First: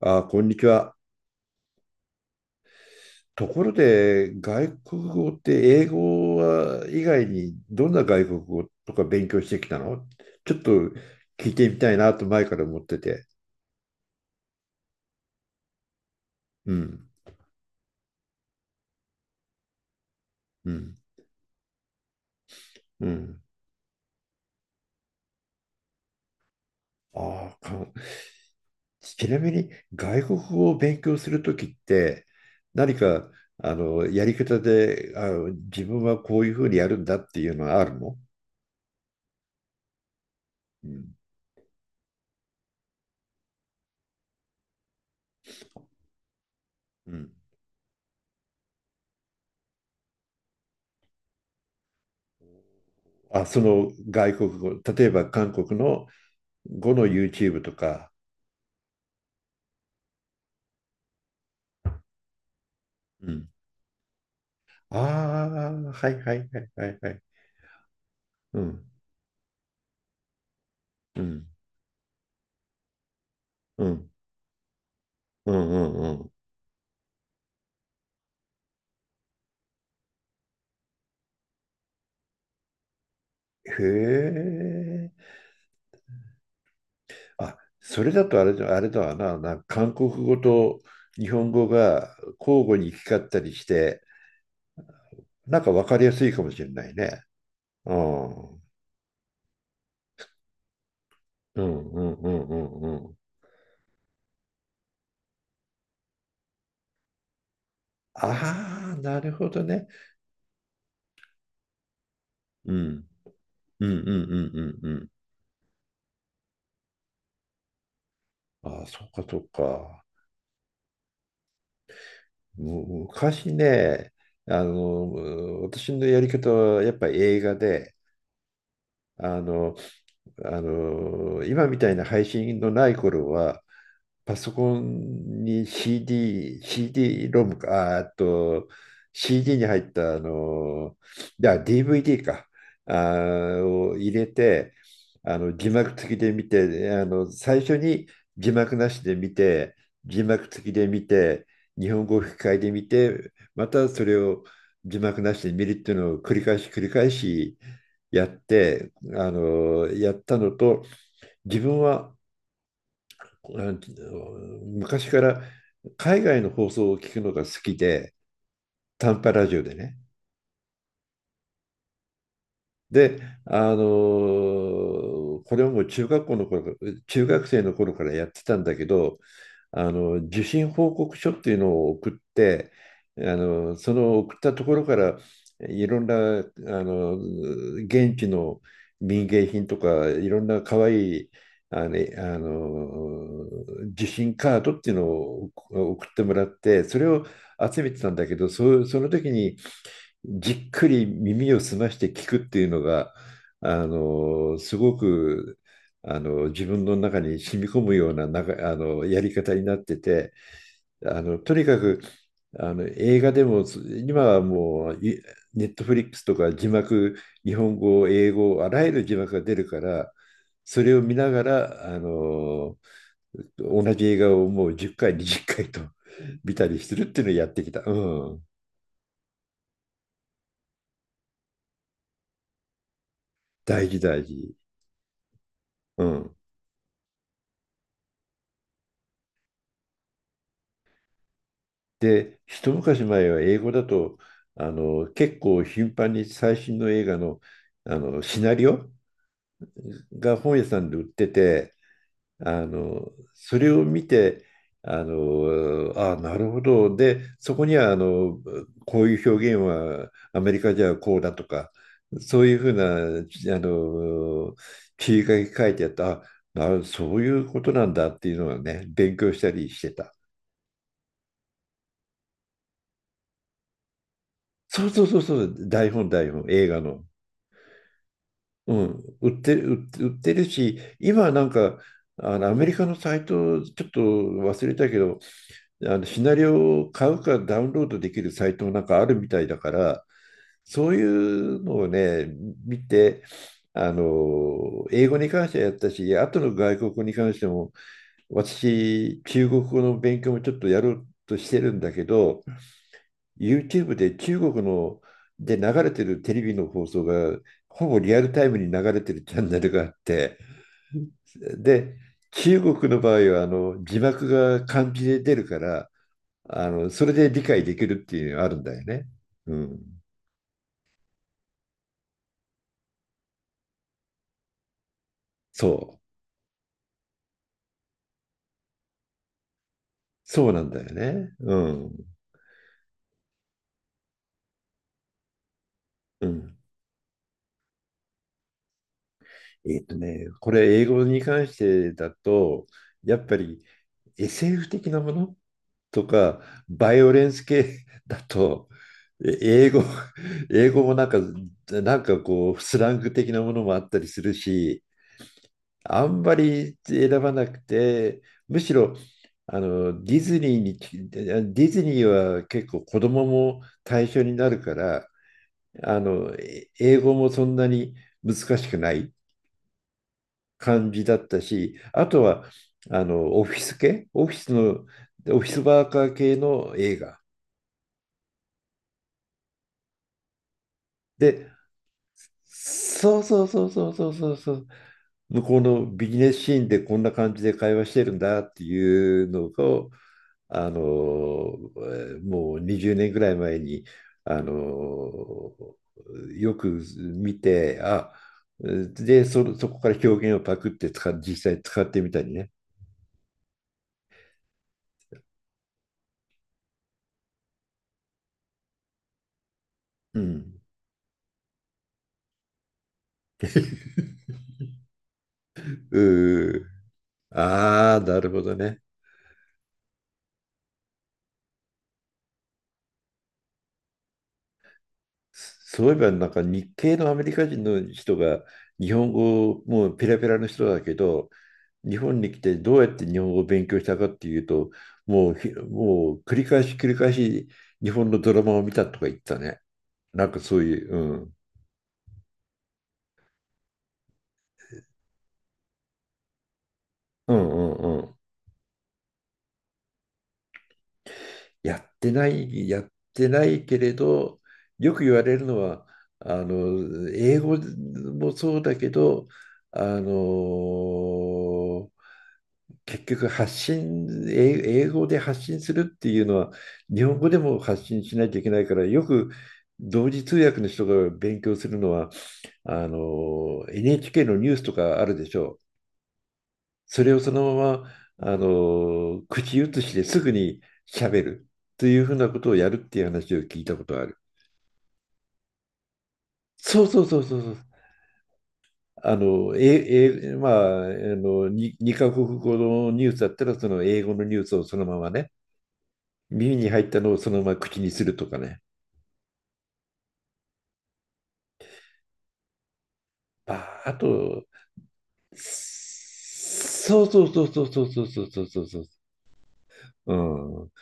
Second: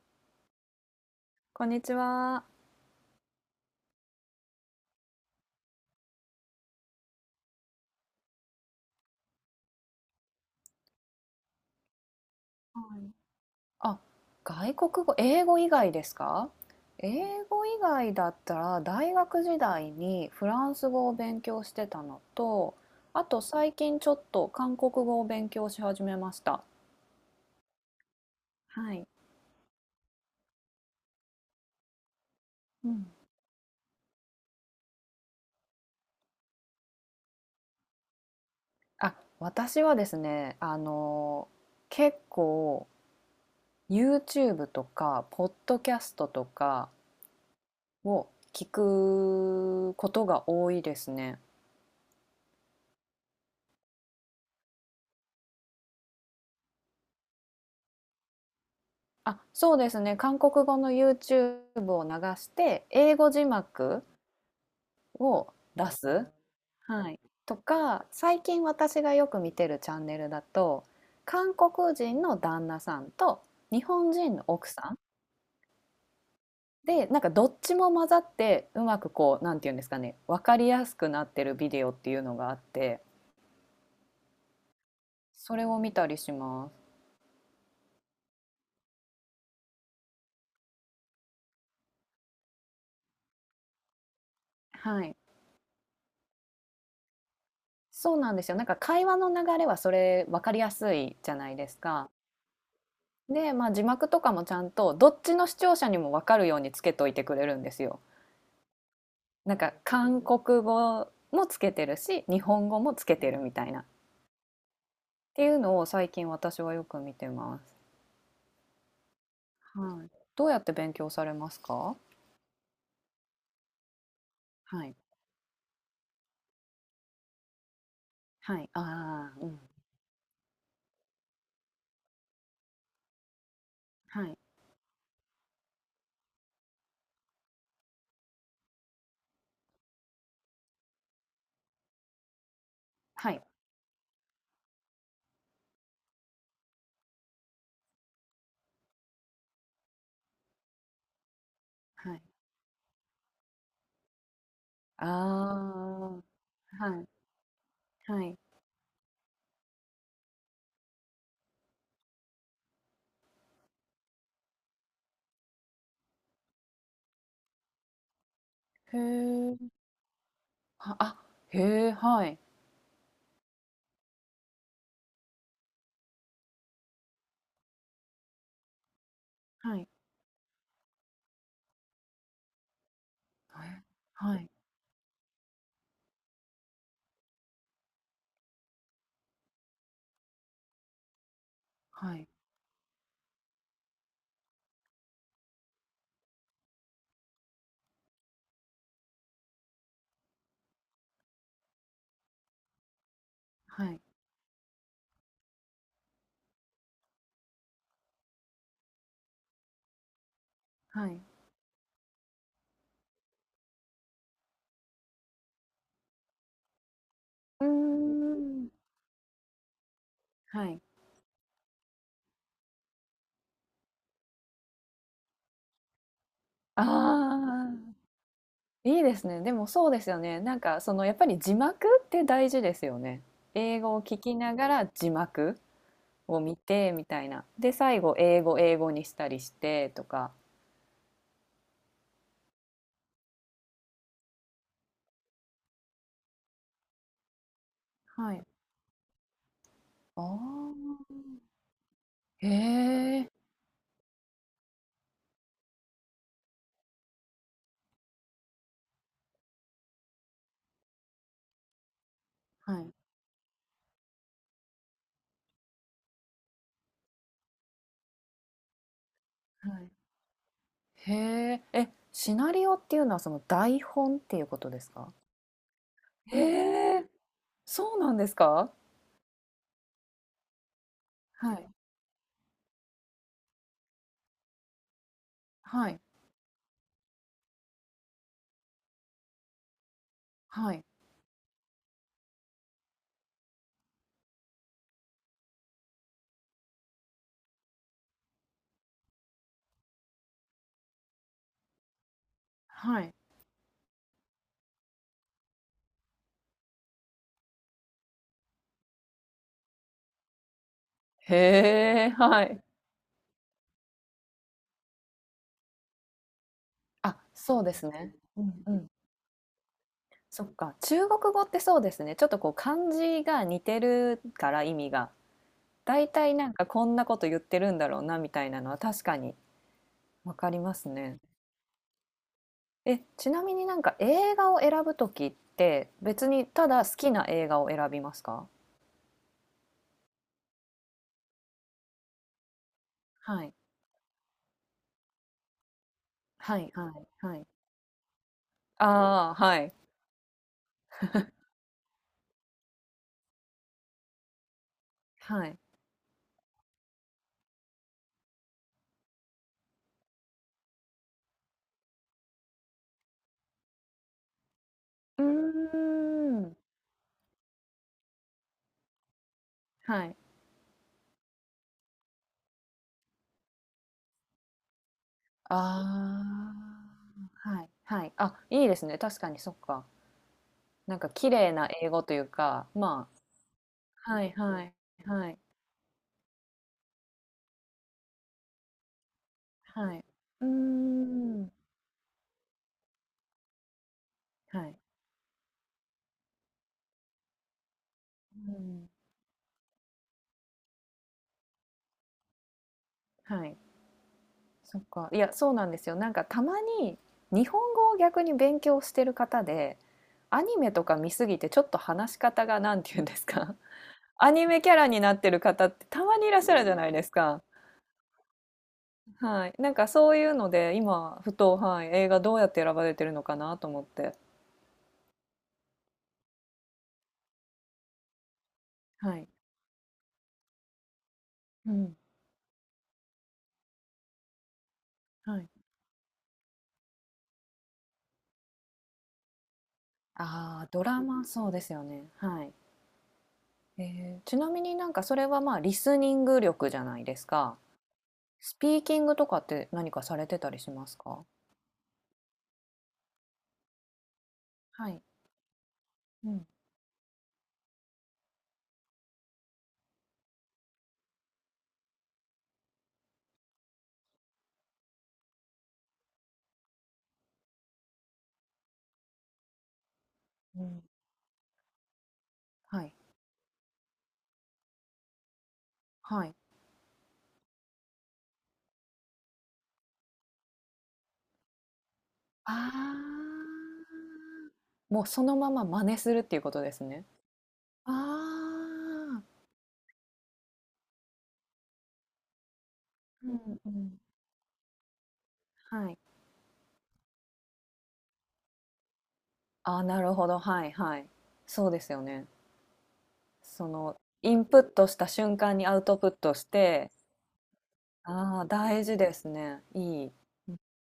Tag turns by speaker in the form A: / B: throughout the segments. A: あ、こんにちは。
B: こんにちは。
A: ところで、外国語って英語は以外にどんな外国語とか勉強してきたの、ちょっと聞いてみたいなと前から思っ
B: は
A: て
B: い。
A: て。
B: あ、外国語、英語以外ですか？
A: うん、
B: 英語以外だったら大学時代にフラ
A: う
B: ンス
A: ん、
B: 語を勉強してたのと、
A: う
B: あ
A: ん。
B: と最近ちょっと韓国語を勉強し始めました。
A: ああ、
B: はい。
A: ちなみに外国語を勉強するときって
B: う
A: 何
B: ん。
A: か、やり方で、自分はこういうふうにやるんだっていうのはあるの？
B: あ、私はですね、
A: うん、
B: 結構 YouTube とか、ポッドキャストとか
A: うん。
B: を聞くことが多いですね。
A: あ、その外国語、例えば韓国の語の YouTube とか。
B: あ、そうですね。韓国語の YouTube を流して、英
A: う
B: 語字
A: ん。
B: 幕
A: あ
B: を出
A: あ、はい
B: す。
A: はいはいはいは
B: はい。
A: い。
B: とか、最
A: う
B: 近
A: ん、
B: 私がよく見てるチャンネルだと、
A: うん、
B: 韓国人の旦那さんと日
A: うん、
B: 本人の奥さん
A: うん、うん。うん。
B: で、なんかどっちも混ざって、うまくこう、なんていうんですかね、わかりやすくなってるビデオっていうのがあって、
A: へえ。
B: それを見たりします。
A: あ、それだとあれだ、あれだわな、なんか韓国語と日本語が交互に行き交ったりして、
B: はい。
A: なんか分かりやすいかもしれないね。う
B: そう
A: ん、
B: なんです
A: う
B: よ。
A: ん、
B: なんか会話の流れはそれわかりやすいじゃない
A: う
B: です
A: ん、う
B: か。
A: ん、うん。うん。
B: で、まあ、字幕とかもちゃんとどっちの視聴者にも分かるようにつけといてくれるんですよ。
A: ああ、なるほ
B: なん
A: ど
B: か
A: ね。
B: 韓国語もつけてるし日本
A: う
B: 語もつ
A: ん、
B: けてるみたいなっ
A: うん、うん、うん、うん。うん。
B: ていうのを最近私はよく見てます。
A: ああ、そうか、そうか。
B: はい、どうやって勉強されますか？
A: 昔ね、
B: はい。
A: 私のやり方はやっぱり映画で、
B: はい。ああ、
A: あ
B: うん。
A: の、今みたいな配信のない頃は、
B: は
A: パ
B: い。
A: ソコンに CD、CD ロムか、ああと CD に入ったいや DVD か、
B: はい。
A: を入れて、字幕付きで見て、最初に字幕なしで見て、字幕付きで見て、日本
B: は
A: 語
B: い。
A: 吹き替えで見て、またそれを字
B: あ
A: 幕なしで見るっていうのを
B: あ、
A: 繰り返し繰り
B: はい。
A: 返し
B: は
A: やっ
B: い。
A: て、やったのと、自分はあ昔から海外の放送を聞くのが好きで、
B: へ
A: 短波ラ
B: え。
A: ジオでね。
B: はあ、へえ、はい。
A: で、あのーこれはもう中学生の頃からやってたんだけど、
B: はい。
A: 受信報告書っていうのを送って、
B: はい。
A: その送
B: は
A: っ
B: い。
A: たところからいろんな、あの現地の民芸品とかいろんな可愛いあの
B: はい。
A: あの受信カードっていうのを送ってもらって、それを集めてたんだけど、その時にじっくり耳を澄まして聞くっていうのが、
B: はい。
A: すごく、自分の中に染み込むような、やり方になってて、
B: はい。
A: とにかく、映画でも、今はもう、ネットフリックスとか字幕、日
B: うー
A: 本語、英語、あ
B: ん。
A: らゆる字幕が出るから、
B: はい。
A: それを見ながら、同じ映画をもう10回、20回と見たりするっていうのをやって
B: あ
A: き
B: あ、
A: た。うん。
B: いいですね。でもそうですよね。なんかそのやっぱり字幕って大事ですよね。英
A: 大
B: 語
A: 事、
B: を聞
A: 大
B: きな
A: 事。
B: がら字幕
A: うん。
B: を見てみたいな。で、最後英語にしたりしてとか。
A: で、一昔前は英語だと、結構頻繁に最新の映画の、
B: は
A: シ
B: い。
A: ナリオ
B: あ
A: が本屋さんで売っ
B: あ、
A: てて、
B: へえ、
A: それを見て、あ、なるほど。で、そこには、こういう表現はアメリカじゃこうだとか、そういうふ
B: はい。
A: うな、ちあの、切り書き書いてあった、そういうことなんだっていうのはね、勉強したり
B: は
A: して
B: い。
A: た。
B: へえ、え、シナリオっていうのはその台本っていうことで
A: そう
B: す
A: そう
B: か？
A: そうそう、台本、台
B: へ
A: 本、映画の。
B: え、そうなんですか？
A: うん、売ってる、売ってるし、今なん
B: はい。
A: か、アメリカのサイト、ちょっと忘れたけど、
B: はい。
A: シナリオを買うかダウンロードできるサイトもなんかあるみたいだから、
B: はい。
A: そういうのをね、見て、英語に関してはやったし、あとの外国語に関しても、私、中国語の勉強もちょっとやろうとしてるんだけど、
B: はい。
A: YouTube で中国ので流れてるテレビの放送がほぼリアルタイムに流れてるチャンネルがあって、で
B: へえ、は
A: 中
B: い。
A: 国の場合は字幕が漢字で出るから、それ
B: あ、
A: で理
B: そ
A: 解
B: うで
A: でき
B: す
A: るっ
B: ね。
A: ていうの
B: う
A: があるん
B: んう
A: だよ
B: ん。
A: ね。うん、
B: そっか、中国語ってそうですね。ちょっとこう漢字が似てるから意味が。
A: そう
B: だいたいなんかこんなこと言ってるんだろうなみたいなのは確かにわか
A: そう
B: り
A: なん
B: ま
A: だ
B: す
A: よ
B: ね。
A: ね。うん
B: え、ちなみになんか映画を選ぶときって
A: う
B: 別に
A: ん。
B: ただ好きな映画を選びますか？
A: これ英語に関してだとやっぱ
B: はい。
A: り SF 的なものとか、
B: はいは
A: バイ
B: い
A: オレン
B: は
A: ス
B: い。
A: 系だと、
B: ああ、
A: え
B: は
A: 英
B: い。
A: 語、英語もなんか、こう、スラング的なものもあったりするし、
B: はい。
A: あんまり選ばなくて、むしろ、あのディズニーにディズニーは結構子供も対象になるから、
B: うーん。
A: 英語もそんなに難しくない
B: はい。
A: 感じだったし、あとはあのオフィス系オフィスのオフィス
B: あ
A: ワーカー系の映画
B: あ、はい、はい。あ、いいですね。確かに、そっか。なんか綺
A: で。
B: 麗な英語というか、ま、
A: そうそうそうそうそう
B: は
A: そ
B: い
A: うそ
B: は
A: う。
B: いはい、
A: 向こうのビジネスシーンでこんな感じで会話してるんだっていうのを、
B: はい。うーん。
A: もう20年ぐらい前に、あの、
B: はい。
A: よく見て、
B: うん。
A: で、そこから表現をパクって実際使ってみたりね。
B: はい。そっか。いや、そうなんですよ。なんかたまに日本語を逆に勉強してる方で、
A: う
B: アニ
A: ん。
B: メとか見すぎてちょっと話し方がなんて言うんですか、アニメキャラになってる方ってたまにいらっしゃる
A: う
B: じゃないです
A: ー、
B: か。
A: ああ、なるほどね。
B: はい。なんかそういうので、今ふと、はい、映画どうやって選ばれてるのかなと思って。
A: そういえばなんか日系のアメリカ人の人が日本
B: はい。
A: 語もうペラペラの人だけど、
B: うん。
A: 日本に来てどうやって日本語を勉強したかっていうと、
B: はい。
A: もう繰り返し繰り返し日本のドラマを見たとか言ったね。
B: あ
A: なんかそう
B: あ、ド
A: いう。
B: ラ
A: う
B: マ、
A: ん、
B: そうですよね。はい。えー、ちなみになんかそれはまあリスニング力じゃないです
A: うん
B: か。
A: うんうん。
B: スピーキングとかって何かされてたりしますか？
A: やってない、やってないけれど、
B: は
A: よ
B: い。
A: く言われるのは、
B: うん。
A: 英語もそうだけど、あの結局、英語で発信するっていうのは日本語でも発信しなきゃいけないから、よく同時通訳
B: う
A: の
B: ん。
A: 人が勉強するのは
B: はい。
A: NHK のニュースとかあるでしょう。
B: はい。
A: それをそのまま、口移しですぐに喋るというふうなことをや
B: あ
A: るっていう話を聞いたこ
B: あ。
A: とがある。
B: もうそのまま真似するっていうことで
A: そ
B: す
A: うそ
B: ね。
A: うそうそうそう。
B: ああ。
A: まあ、に二カ国語のニュースだ
B: う
A: ったら、
B: ん
A: そ
B: う
A: の
B: ん。
A: 英語のニュースをそのままね、
B: はい。
A: 耳に入ったのをそのまま口にするとかね。
B: ああ、なるほど。はいはい。そうですよね。そ
A: あ、あ
B: のイ
A: と、
B: ンプットした瞬間にアウトプットして、
A: そうそうそうそうそうそうそう
B: あ
A: そ
B: あ、
A: うそうそ
B: 大事ですね。いい。
A: う。
B: うん、
A: うん、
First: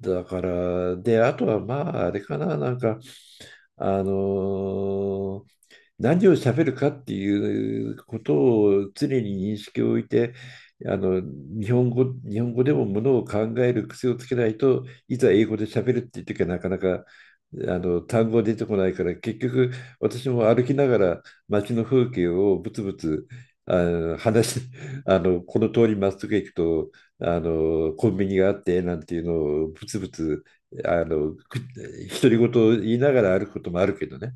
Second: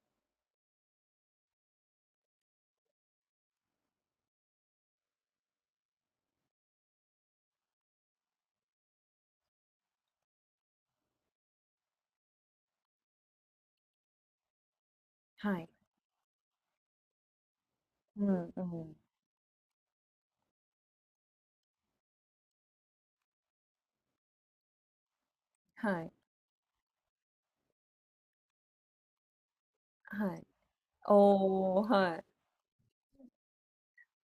A: だから、で、あとはまあ、あれかな、なんか、あのー何を喋るかっていうことを常に認識を置いて、日本語でもものを考える癖をつけないと、いざ英語
B: は
A: で
B: い。
A: 喋るっていう時はなかなか
B: う
A: 単語
B: ん
A: 出
B: う
A: てこない
B: ん。
A: から、結局私も歩きながら街の風景をぶつぶつ、あの話し この通り
B: は
A: ま
B: い。
A: っすぐ行くとコンビニがあってなんていうのをぶつぶ
B: は
A: つ、
B: い。
A: あのく
B: おお、はい。
A: 独り言を言いながら歩くこともあるけどね。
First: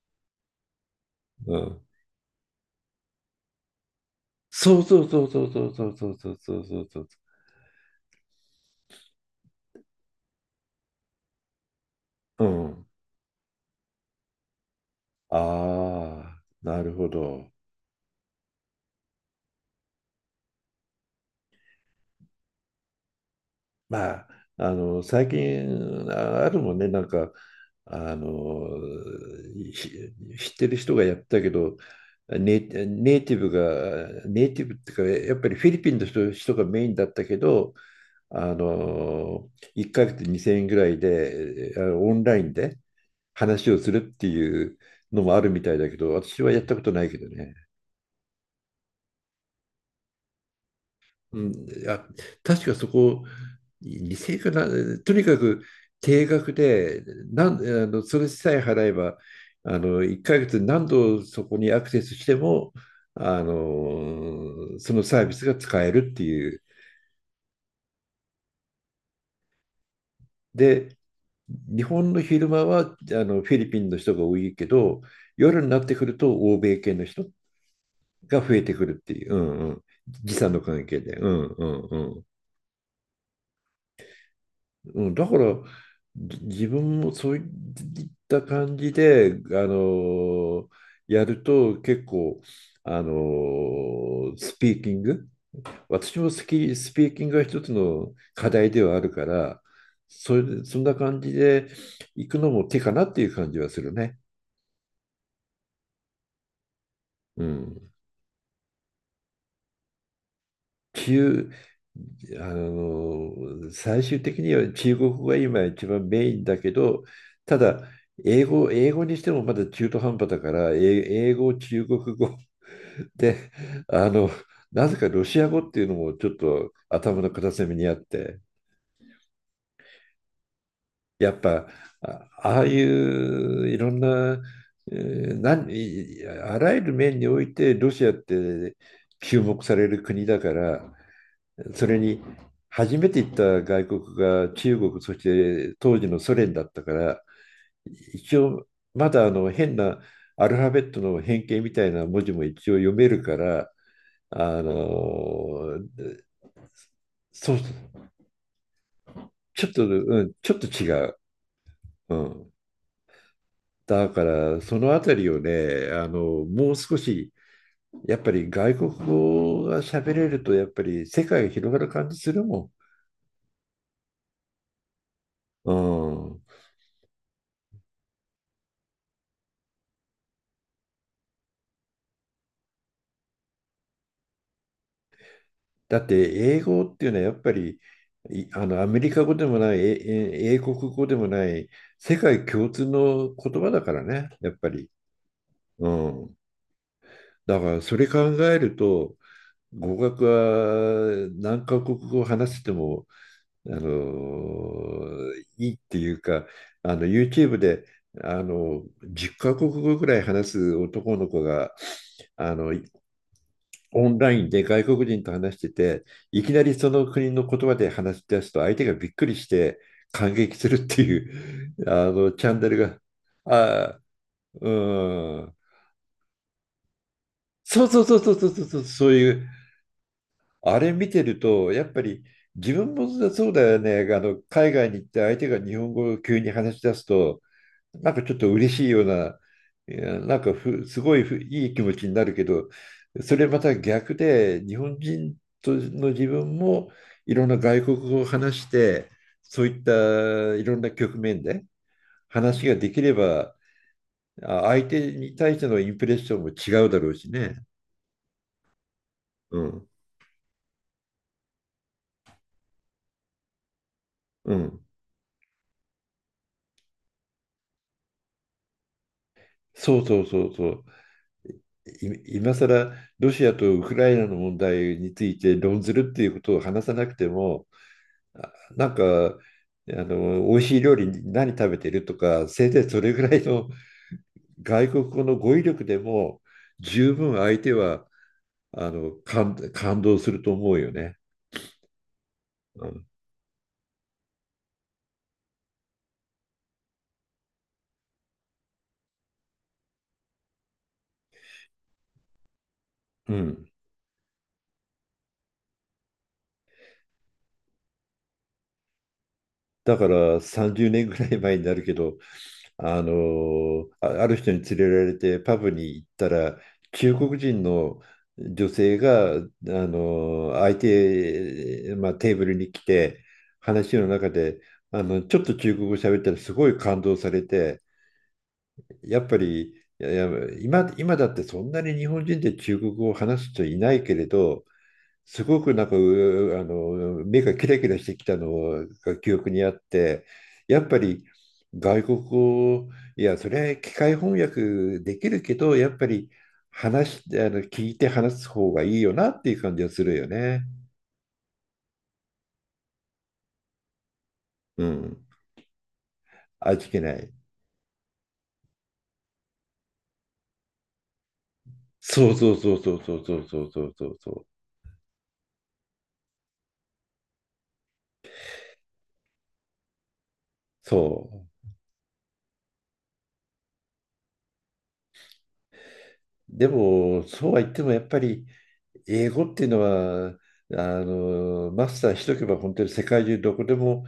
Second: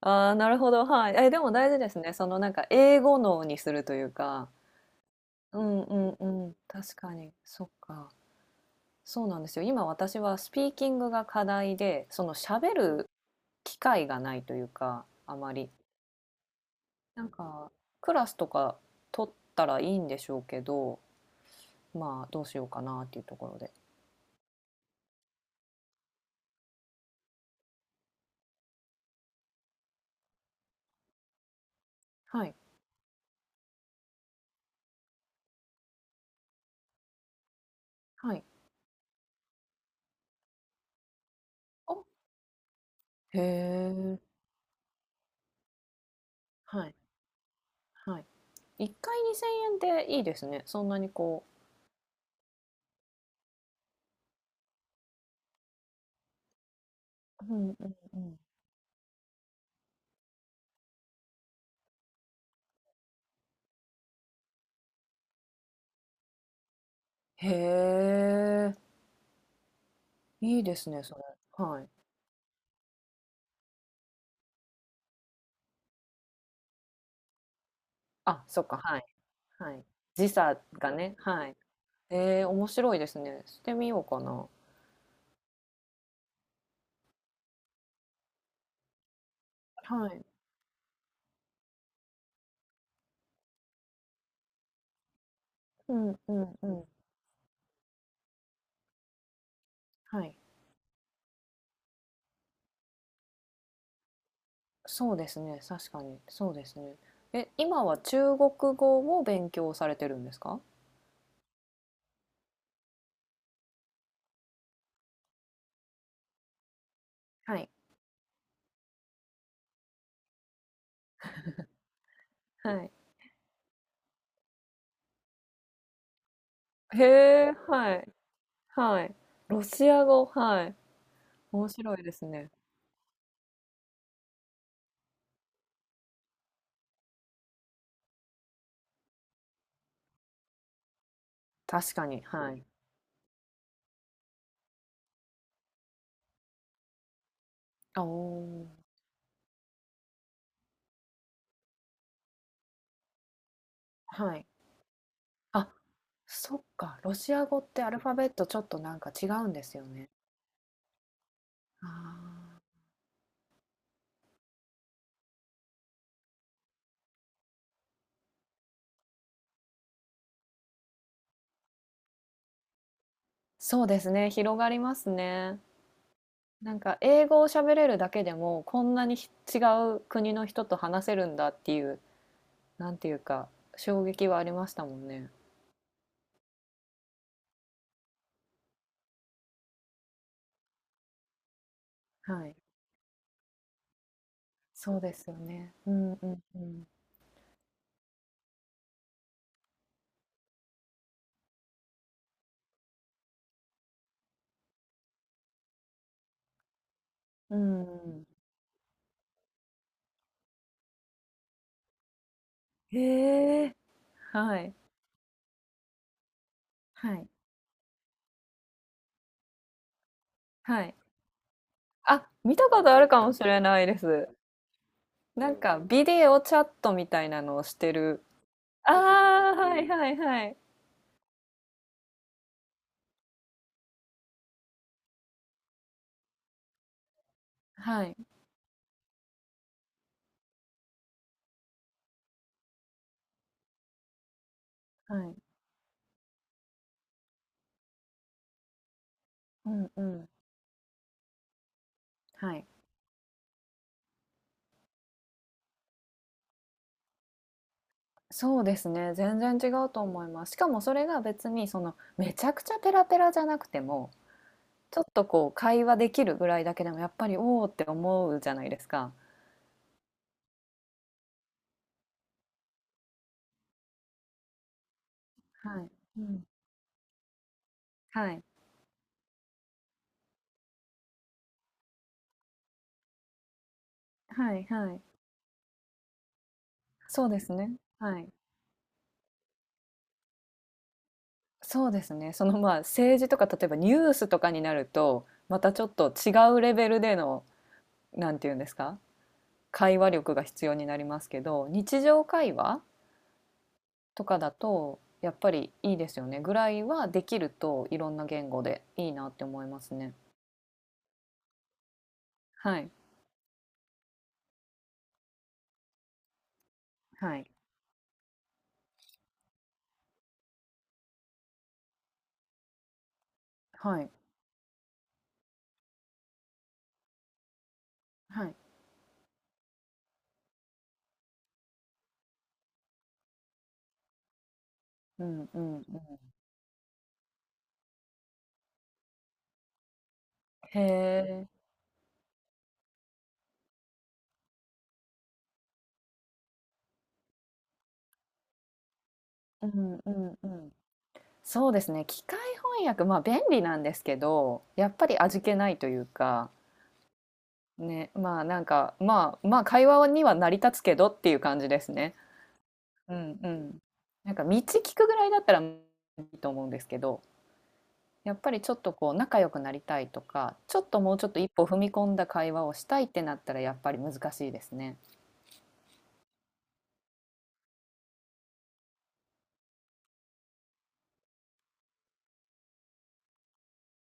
B: ああ、なるほど、はい。え、でも
A: う
B: 大事
A: ん、
B: ですね。そのなんか英語脳にするというか。
A: そうそうそうそう
B: う
A: そう
B: ん
A: そう
B: う
A: そ
B: ん
A: うそう
B: うん。
A: そうそう
B: 確
A: そ
B: かに。そっか。そうなんですよ。今私はスピーキングが課題で、その
A: う。う
B: 喋
A: ん。
B: る機会がないというか、あ
A: あ
B: まり。
A: あ、なるほ
B: なん
A: ど。
B: か、クラスとか取ったらいいんでしょうけど、まあ、どうしようかなっていうところで。
A: まあ、最近、あるもんね、なんか、あの、ひ知ってる人がやってたけど、
B: はい、
A: ネイティブが、ネイティブっていうか、やっぱりフィリピンの人がメインだったけど、
B: は
A: あ
B: い。
A: の、1ヶ月2000円ぐらいで、
B: お、
A: オンラインで
B: へ
A: 話をするっ
B: え。
A: ていうのもあるみたいだけど、私はやったこ
B: は
A: と
B: い、
A: ないけどね。
B: はい。1回2000円でいいですね。そんなに
A: う
B: こ
A: ん、あ、確かそこ、理性かな、とにかく定額で、な
B: う。
A: ん、
B: うんうん
A: あの、そ
B: う
A: れ
B: ん。
A: さえ払えば、1ヶ月何度そこにアクセスしても、そのサービスが使えるっていう。
B: へえ、いいです
A: で、
B: ね、それ。は
A: 日
B: い。
A: 本の昼間は、フィリピンの人が多いけど、夜になってくると欧米系の人が
B: あ、
A: 増え
B: そっ
A: て
B: か、
A: くる
B: は
A: っ
B: い、
A: ていう、うんう
B: は
A: ん、
B: い。時
A: 時差
B: 差
A: の関
B: が
A: 係
B: ね、
A: で。うん
B: はい。
A: うんうん。
B: ええ、面白いですね。してみようかな。
A: うん、だから自分もそういった感じで、
B: はい。
A: のやると結構、スピーキング、
B: うん
A: 私も
B: う
A: 好
B: んう
A: き、
B: ん。
A: スピーキングが一つの課題ではあるから、
B: はい。
A: それで、そんな感じで行くのも手かなっていう感じはするね。
B: そうですね、確かに、そうですね。
A: う
B: え、今
A: ん。
B: は中国語を勉強されてるんですか？
A: 中、最終的には中国語が今一番メインだけど、
B: は
A: た
B: い、
A: だ、英語にしてもまだ中途半端だから、英語、中国語
B: はい。
A: で、あの、なぜかロシア語っていうのもちょっと
B: へ
A: 頭の片
B: え、
A: 隅にあ
B: は
A: っ
B: い、
A: て、
B: はい。ロシア語、はい。
A: やっぱ、
B: 面白いですね。
A: ああいういろんな、えーなんいあらゆる面においてロシアって注目される国だから、そ
B: 確
A: れ
B: か
A: に
B: に、はい。
A: 初めて行った外国が中国、そして当時のソ連だったから、
B: あ、お
A: 一応
B: お、
A: まだ変なアルファベットの変形みたいな文字も一応読めるから、
B: はい。
A: あ
B: あ、
A: の
B: そっか、ロシア
A: そう、
B: 語ってアルファベットちょっとなんか違うんで
A: ちょっ
B: すよ
A: と、
B: ね。
A: うん、ちょっと違う。
B: あ
A: うん。
B: ー、
A: だからそのあたりをね、もう少しやっぱり外国語が喋れるとやっぱり世界が広がる感じするも
B: そうですね、広がりますね。
A: ん。うん。
B: なんか英語を喋れるだけでも、こんなに違う国の人と話せるんだっていう、なんていうか、衝撃はありましたもんね。
A: だって英語っていうのはやっぱりいあのアメリカ語でもない、英国語でもない、世界
B: はい。
A: 共通の言葉だからね、やっぱり。
B: そうですよね。
A: う
B: うんう
A: ん。
B: んうん。
A: だからそれ考えると、語学は何カ国語話せても、いいっていうか、
B: う
A: YouTube
B: ん
A: で
B: う
A: 10カ国語ぐらい話す男の子があの
B: ん。へえ。
A: オンライン
B: は
A: で
B: い。
A: 外国人と話してて、いきなりその
B: はい。
A: 国の言葉で話し出すと、相手がびっくりして感激する
B: は
A: っ
B: い。
A: ていう、
B: あ、
A: チャ
B: 見
A: ン
B: た
A: ネル
B: ことあ
A: が。
B: るかもしれないで
A: あ
B: す。
A: う
B: な
A: ん、
B: んかビデオチャットみたいなのをし
A: そう
B: て
A: そうそう
B: る。
A: そうそうそう
B: あ
A: そう、いう、
B: あ、はいはいはい。
A: あれ見てると、やっぱり自分もそうだよね。海外に行って相手が日本語を急に話し出すと、
B: は
A: なん
B: い
A: かちょっと嬉しいような、いやなんかすごいいい気持ちになるけど、それまた逆で、日本
B: は
A: 人
B: い。
A: との自分もいろんな外国語を話して、そう
B: う
A: いっ
B: んうん。
A: たいろんな局面で
B: は
A: 話
B: い。
A: ができれば、相手に対してのインプレッションも違うだろうしね。
B: そうですね、全然
A: う
B: 違
A: ん、
B: うと思います。しかもそれが別にそのめちゃくちゃペラペラじゃなくても、
A: うん、
B: ちょっとこう会話できるぐらいだけでもやっぱり「おお」って思うじゃないですか。
A: そうそうそうそう。今更ロシアとウクライナの問題について論
B: はい。
A: ずるって
B: う
A: いうこ
B: ん。
A: とを話さなくても、
B: はい。
A: なんか、美味しい料理何食べてるとか、せいぜいそれぐらいの
B: は い
A: 外
B: はい。
A: 国語の語彙力でも、十
B: そう
A: 分
B: です
A: 相
B: ね。
A: 手は、
B: はい。
A: 感動すると思うよね。
B: そうですね。その、まあ、
A: うん。
B: 政治とか例えばニュースとかになると、またちょっと違うレベルでの、なんて言うんですか、会話力が必要になりますけど、日常会話
A: うん。
B: とかだとやっぱりいいですよねぐらいはできるといろんな言語でいいなって思います
A: だか
B: ね。
A: ら30年ぐらい前になるけど、
B: はい
A: ある人に連れられてパブに行ったら中
B: は
A: 国
B: い
A: 人の女性が相手、まあ、テーブルに来て、話
B: は
A: の
B: い
A: 中でちょっと中国語喋ったらすごい感動されて、
B: はい。
A: やっぱりやいや今だってそんなに日本人で中国語を話す人いないけれど、
B: うん
A: す
B: う
A: ごく
B: んう
A: な
B: ん。
A: んか、うあの、目がキラキラしてきたのが記憶にあって、
B: へ
A: やっぱり
B: え。
A: 外国語、いや、それは機械翻訳できるけど、やっぱり聞いて話す方がいいよなっていう
B: う
A: 感じは
B: ん
A: す
B: う
A: るよ
B: んう
A: ね。
B: ん。そうですね。機械翻訳、まあ便利なんですけど、
A: う
B: やっぱり
A: ん。
B: 味気ないというか、
A: 味気ない。
B: ね、まあなんか、まあまあ会話には成り立つけどっていう感じですね。
A: そうそうそうそうそ
B: う
A: うそ
B: ん
A: う
B: う
A: そう
B: ん。
A: そうそうそ
B: なんか
A: う。
B: 道聞くぐらいだったらいいと思うんですけど。やっぱりちょっとこう仲良くなりたいとか、ちょっ
A: そ
B: ともうちょっと
A: う。
B: 一歩踏み込んだ会話をしたいってなったらやっぱり難しいですね。
A: でも、そうは言ってもやっぱり英語っていうのは、マスターしとけば本当に世界中どこでも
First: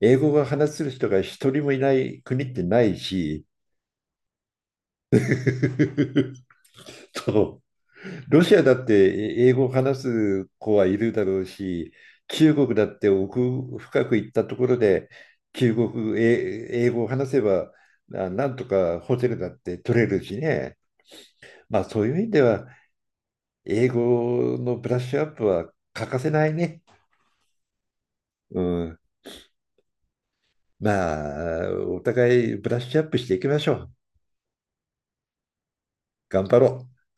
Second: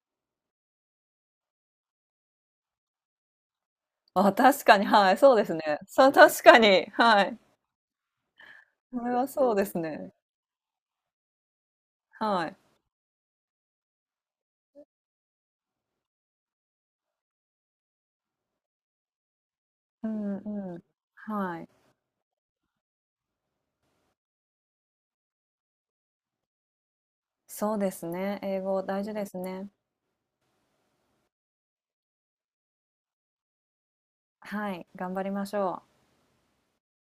A: 英語が話せる人が一人もいない国ってないし、
B: あ、確かに、はい、そうですね。そう、確 かに、はい。
A: そう。ロシアだって
B: それは
A: 英
B: そう
A: 語
B: で
A: を
B: す
A: 話
B: ね。
A: す子はいるだろうし、
B: は
A: 中
B: い。
A: 国だって奥深く行ったところで、中国、え英語を話せばなんとかホテルだって取れ
B: う
A: るし
B: ん
A: ね。
B: うん。はい。
A: まあそういう意味では英語のブラッシュアップは欠かせないね。
B: そうですね。
A: う
B: 英語
A: ん。
B: 大事ですね。
A: まあ、お互いブラッシュアップしていきましょう。
B: はい、頑張りましょう。
A: 頑張ろう。